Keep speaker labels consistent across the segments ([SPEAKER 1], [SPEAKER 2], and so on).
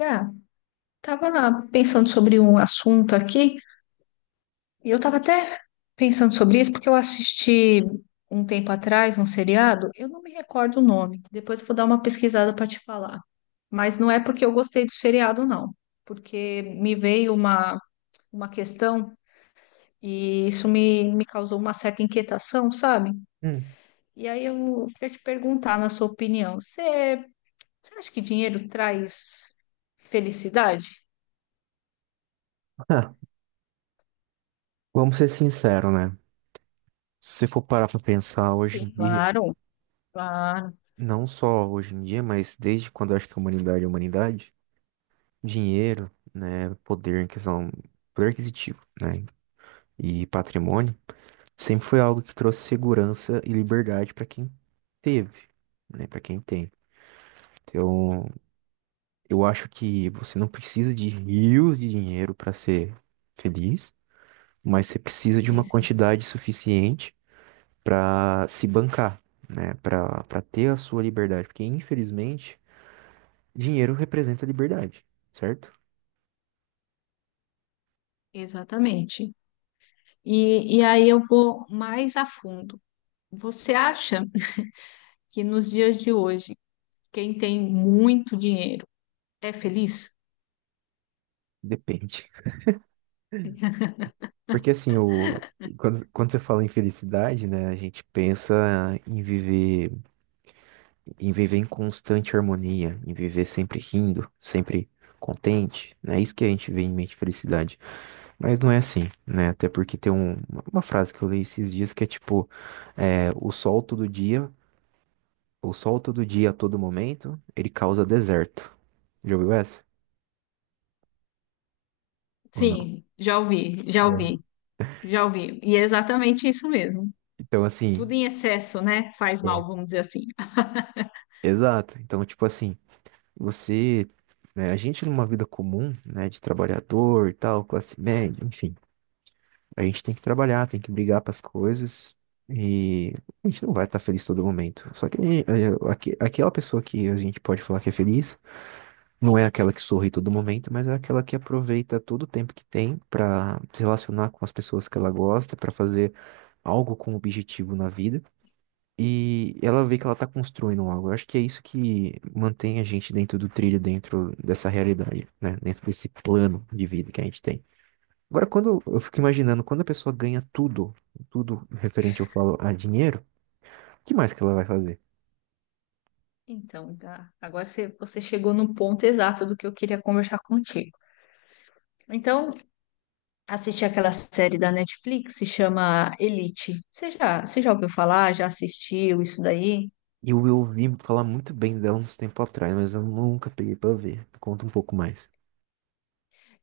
[SPEAKER 1] Ah, tava lá pensando sobre um assunto aqui, e eu tava até pensando sobre isso porque eu assisti um tempo atrás um seriado, eu não me recordo o nome, depois eu vou dar uma pesquisada para te falar. Mas não é porque eu gostei do seriado, não, porque me veio uma questão e isso me causou uma certa inquietação, sabe?
[SPEAKER 2] Hum.
[SPEAKER 1] E aí eu queria te perguntar, na sua opinião, você acha que dinheiro traz felicidade?
[SPEAKER 2] Ah, vamos ser sinceros, né? Se você for parar pra pensar hoje
[SPEAKER 1] Sim,
[SPEAKER 2] em dia,
[SPEAKER 1] claro. Claro.
[SPEAKER 2] não só hoje em dia, mas desde quando eu acho que a humanidade é humanidade, dinheiro, né, poder em questão, poder aquisitivo, né, e patrimônio, sempre foi algo que trouxe segurança e liberdade pra quem teve, né, para quem tem. Então, eu acho que você não precisa de rios de dinheiro para ser feliz, mas você precisa de
[SPEAKER 1] Sim,
[SPEAKER 2] uma
[SPEAKER 1] sim,
[SPEAKER 2] quantidade suficiente para se bancar, né? Para ter a sua liberdade, porque infelizmente dinheiro representa liberdade, certo?
[SPEAKER 1] exatamente. E aí eu vou mais a fundo. Você acha que nos dias de hoje, quem tem muito dinheiro é feliz?
[SPEAKER 2] Depende. Porque assim, o quando você fala em felicidade, né, a gente pensa em viver em constante harmonia, em viver sempre rindo, sempre contente, né? Isso que a gente vê em mente felicidade. Mas não é assim, né? Até porque tem uma frase que eu li esses dias que é tipo, é, o sol todo dia. O sol todo dia, a todo momento, ele causa deserto. Já ouviu essa? Ou não?
[SPEAKER 1] Sim, já ouvi, já
[SPEAKER 2] Não.
[SPEAKER 1] ouvi, já ouvi. E é exatamente isso mesmo.
[SPEAKER 2] Então, assim,
[SPEAKER 1] Tudo em excesso, né? Faz
[SPEAKER 2] é,
[SPEAKER 1] mal, vamos dizer assim.
[SPEAKER 2] exato. Então, tipo assim, você, né, a gente numa vida comum, né, de trabalhador e tal, classe média, enfim, a gente tem que trabalhar, tem que brigar para as coisas e a gente não vai estar feliz todo momento. Só que aquela pessoa que a gente pode falar que é feliz não é aquela que sorri todo momento, mas é aquela que aproveita todo o tempo que tem para se relacionar com as pessoas que ela gosta, para fazer algo com objetivo na vida e ela vê que ela tá construindo algo. Eu acho que é isso que mantém a gente dentro do trilho, dentro dessa realidade, né? Dentro desse plano de vida que a gente tem. Agora, quando eu fico imaginando, quando a pessoa ganha tudo, tudo referente, eu falo, a dinheiro, o que mais que ela vai fazer?
[SPEAKER 1] Então, Gá, agora você chegou no ponto exato do que eu queria conversar contigo. Então, assisti aquela série da Netflix, se chama Elite. Você já ouviu falar? Já assistiu isso daí?
[SPEAKER 2] Eu ouvi falar muito bem dela uns tempos atrás, mas eu nunca peguei pra ver. Conta um pouco mais.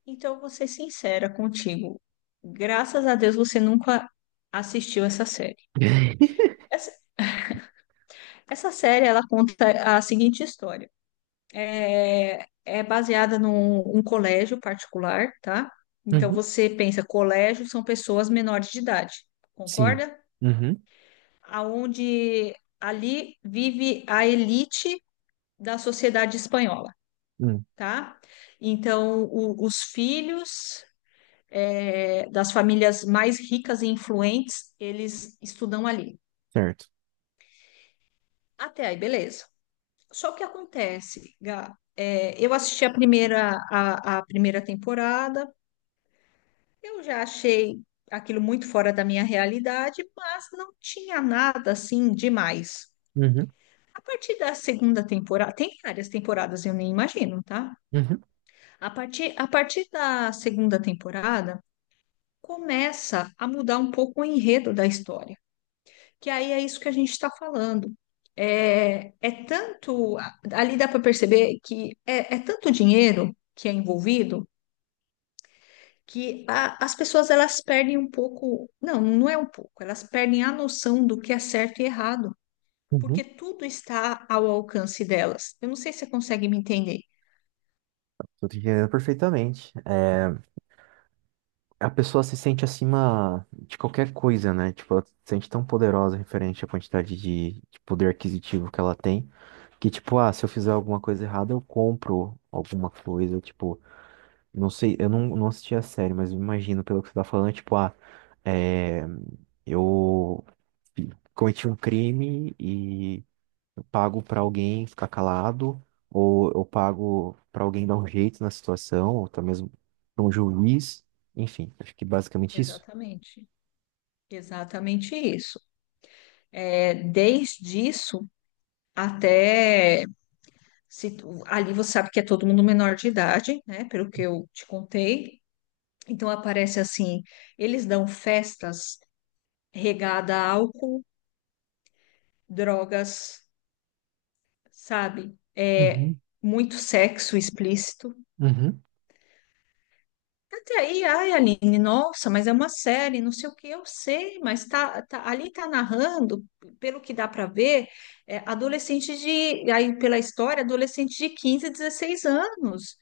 [SPEAKER 1] Então, eu vou ser sincera contigo. Graças a Deus você nunca assistiu essa série. Essa, essa série ela conta a seguinte história. É baseada num um colégio particular, tá? Então
[SPEAKER 2] Uhum.
[SPEAKER 1] você pensa, colégio são pessoas menores de idade,
[SPEAKER 2] Sim.
[SPEAKER 1] concorda?
[SPEAKER 2] Uhum.
[SPEAKER 1] Aonde ali vive a elite da sociedade espanhola,
[SPEAKER 2] Hum.
[SPEAKER 1] tá? Então os filhos, das famílias mais ricas e influentes, eles estudam ali.
[SPEAKER 2] Certo.
[SPEAKER 1] Até aí, beleza. Só que acontece, Gá, eu assisti a primeira, a primeira temporada, eu já achei aquilo muito fora da minha realidade, mas não tinha nada assim demais.
[SPEAKER 2] Uhum.
[SPEAKER 1] A partir da segunda temporada, tem várias temporadas, eu nem imagino, tá?
[SPEAKER 2] Uhum.
[SPEAKER 1] A partir da segunda temporada, começa a mudar um pouco o enredo da história, que aí é isso que a gente está falando. É, é tanto, ali dá para perceber que é tanto dinheiro que é envolvido que as pessoas elas perdem um pouco, não é um pouco, elas perdem a noção do que é certo e errado, porque
[SPEAKER 2] Uhum.
[SPEAKER 1] tudo está ao alcance delas. Eu não sei se você consegue me entender.
[SPEAKER 2] Tô te entendendo perfeitamente. É, a pessoa se sente acima de qualquer coisa, né? Tipo, ela se sente tão poderosa referente à quantidade de poder aquisitivo que ela tem, que tipo, ah, se eu fizer alguma coisa errada, eu compro alguma coisa, tipo, não sei, eu não, não assisti a série, mas eu imagino pelo que você tá falando, tipo, ah, é, eu cometi um crime e pago para alguém ficar calado, ou eu pago para alguém dar um jeito na situação, ou até mesmo para um juiz. Enfim, acho que basicamente isso.
[SPEAKER 1] Exatamente, exatamente isso. É, desde isso até se ali você sabe que é todo mundo menor de idade, né? Pelo que eu te contei, então aparece assim, eles dão festas regada a álcool, drogas, sabe? É
[SPEAKER 2] Uhum,
[SPEAKER 1] muito sexo explícito.
[SPEAKER 2] uhum.
[SPEAKER 1] Até aí, ai, Aline, nossa, mas é uma série, não sei o que, eu sei, mas ali tá narrando, pelo que dá para ver, adolescente de, aí pela história, adolescente de 15, 16 anos.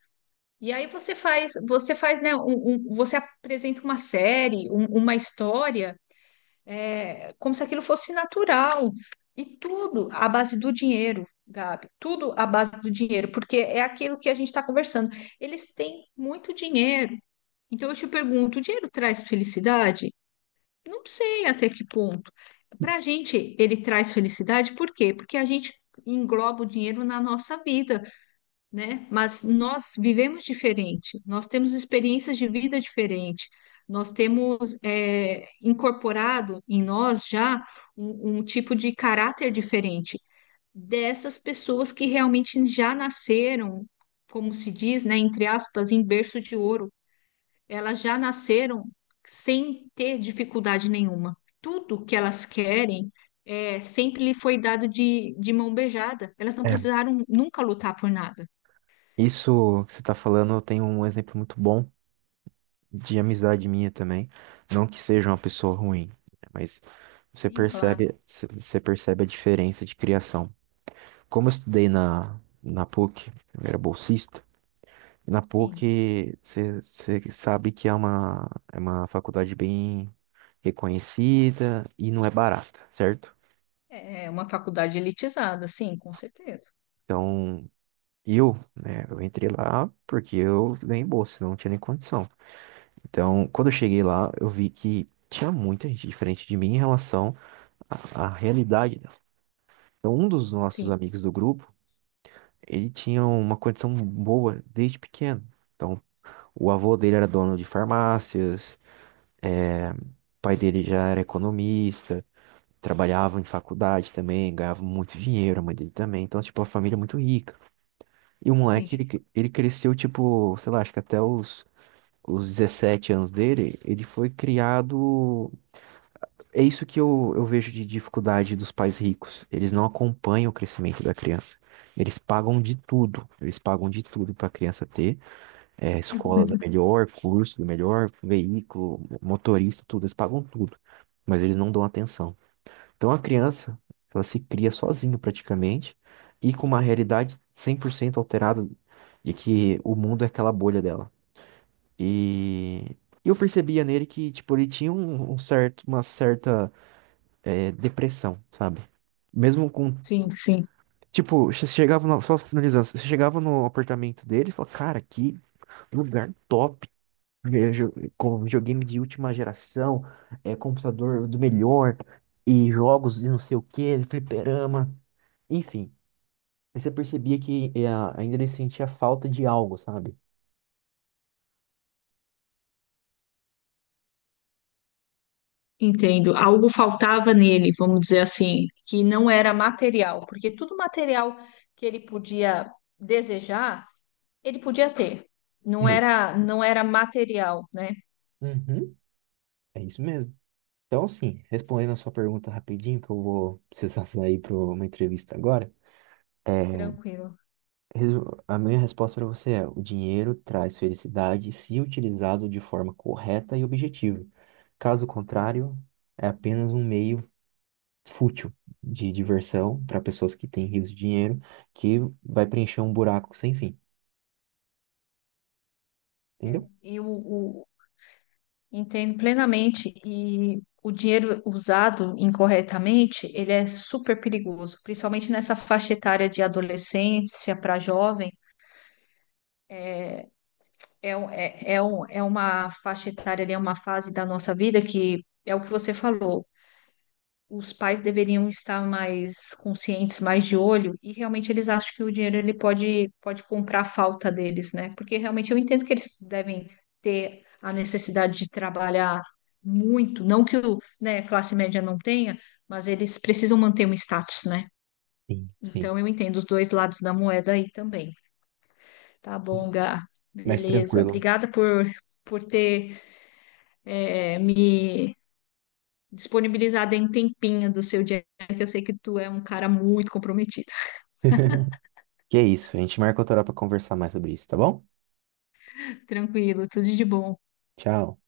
[SPEAKER 1] E aí você faz, né, você apresenta uma série, uma história. É como se aquilo fosse natural. E tudo à base do dinheiro, Gabi. Tudo à base do dinheiro, porque é aquilo que a gente está conversando. Eles têm muito dinheiro. Então eu te pergunto, o dinheiro traz felicidade? Não sei até que ponto. Para a gente, ele traz felicidade, por quê? Porque a gente engloba o dinheiro na nossa vida, né? Mas nós vivemos diferente, nós temos experiências de vida diferente, nós temos incorporado em nós já um tipo de caráter diferente dessas pessoas que realmente já nasceram, como se diz, né, entre aspas, em berço de ouro. Elas já nasceram sem ter dificuldade nenhuma. Tudo que elas querem sempre lhe foi dado de mão beijada. Elas não
[SPEAKER 2] É.
[SPEAKER 1] precisaram nunca lutar por nada.
[SPEAKER 2] Isso que você está falando, eu tenho um exemplo muito bom de amizade minha também. Não que seja uma pessoa ruim, né, mas você
[SPEAKER 1] Sim, claro.
[SPEAKER 2] percebe, você percebe a diferença de criação. Como eu estudei na PUC, eu era bolsista. E na
[SPEAKER 1] Sim.
[SPEAKER 2] PUC, você sabe que é uma faculdade bem reconhecida e não é barata, certo?
[SPEAKER 1] É uma faculdade elitizada, sim, com certeza.
[SPEAKER 2] Então, eu, né, eu entrei lá porque eu ganhei bolsa, não tinha nem condição. Então, quando eu cheguei lá, eu vi que tinha muita gente diferente de mim em relação à, à realidade dela. Então, um dos nossos
[SPEAKER 1] Sim,
[SPEAKER 2] amigos do grupo, ele tinha uma condição boa desde pequeno. Então, o avô dele era dono de farmácias, é, o pai dele já era economista, trabalhava em faculdade também, ganhava muito dinheiro, a mãe dele também. Então, tipo, a família é muito rica. E o moleque, ele,
[SPEAKER 1] entendi.
[SPEAKER 2] ele cresceu, tipo, sei lá, acho que até os 17 anos dele, ele foi criado. É isso que eu vejo de dificuldade dos pais ricos. Eles não acompanham o crescimento da criança. Eles pagam de tudo. Eles pagam de tudo para a criança ter é, escola da melhor, curso do melhor, veículo, motorista, tudo, eles pagam tudo, mas eles não dão atenção. Então a criança, ela se cria sozinha praticamente e com uma realidade 100% alterada de que o mundo é aquela bolha dela. E eu percebia nele que, tipo, ele tinha um, um certo, uma certa é, depressão, sabe? Mesmo com.
[SPEAKER 1] Sim, sim,
[SPEAKER 2] Tipo, você chegava no, só finalizando, você chegava no apartamento dele e falava, cara, que lugar top. Com videogame de última geração, é, computador do melhor, e jogos e não sei o quê, fliperama, enfim. Aí você percebia que ainda ele sentia falta de algo, sabe?
[SPEAKER 1] entendo. Algo faltava nele, vamos dizer assim, que não era material, porque tudo material que ele podia desejar, ele podia ter.
[SPEAKER 2] Ei,
[SPEAKER 1] Não era material, né?
[SPEAKER 2] uhum, é isso mesmo. Então, sim, respondendo a sua pergunta rapidinho, que eu vou precisar sair para uma entrevista agora, é,
[SPEAKER 1] Tranquilo.
[SPEAKER 2] a minha resposta para você é: o dinheiro traz felicidade se utilizado de forma correta e objetiva. Caso contrário, é apenas um meio fútil de diversão para pessoas que têm rios de dinheiro, que vai preencher um buraco sem fim,
[SPEAKER 1] É.
[SPEAKER 2] entendeu?
[SPEAKER 1] E o, entendo plenamente. E o dinheiro usado incorretamente, ele é super perigoso, principalmente nessa faixa etária de adolescência para jovem. É uma faixa etária, ali, é uma fase da nossa vida que é o que você falou. Os pais deveriam estar mais conscientes, mais de olho, e realmente eles acham que o dinheiro pode comprar a falta deles, né? Porque realmente eu entendo que eles devem ter a necessidade de trabalhar muito, não que o, né, classe média não tenha, mas eles precisam manter um status, né?
[SPEAKER 2] Sim, sim.
[SPEAKER 1] Então eu entendo os dois lados da moeda aí também. Tá bom, Gá.
[SPEAKER 2] Mas
[SPEAKER 1] Beleza.
[SPEAKER 2] tranquilo.
[SPEAKER 1] Obrigada por ter me disponibilizada em tempinho do seu dia, que eu sei que tu é um cara muito comprometido.
[SPEAKER 2] Que é isso, a gente marca outra hora para conversar mais sobre isso, tá bom?
[SPEAKER 1] Tranquilo, tudo de bom.
[SPEAKER 2] Tchau.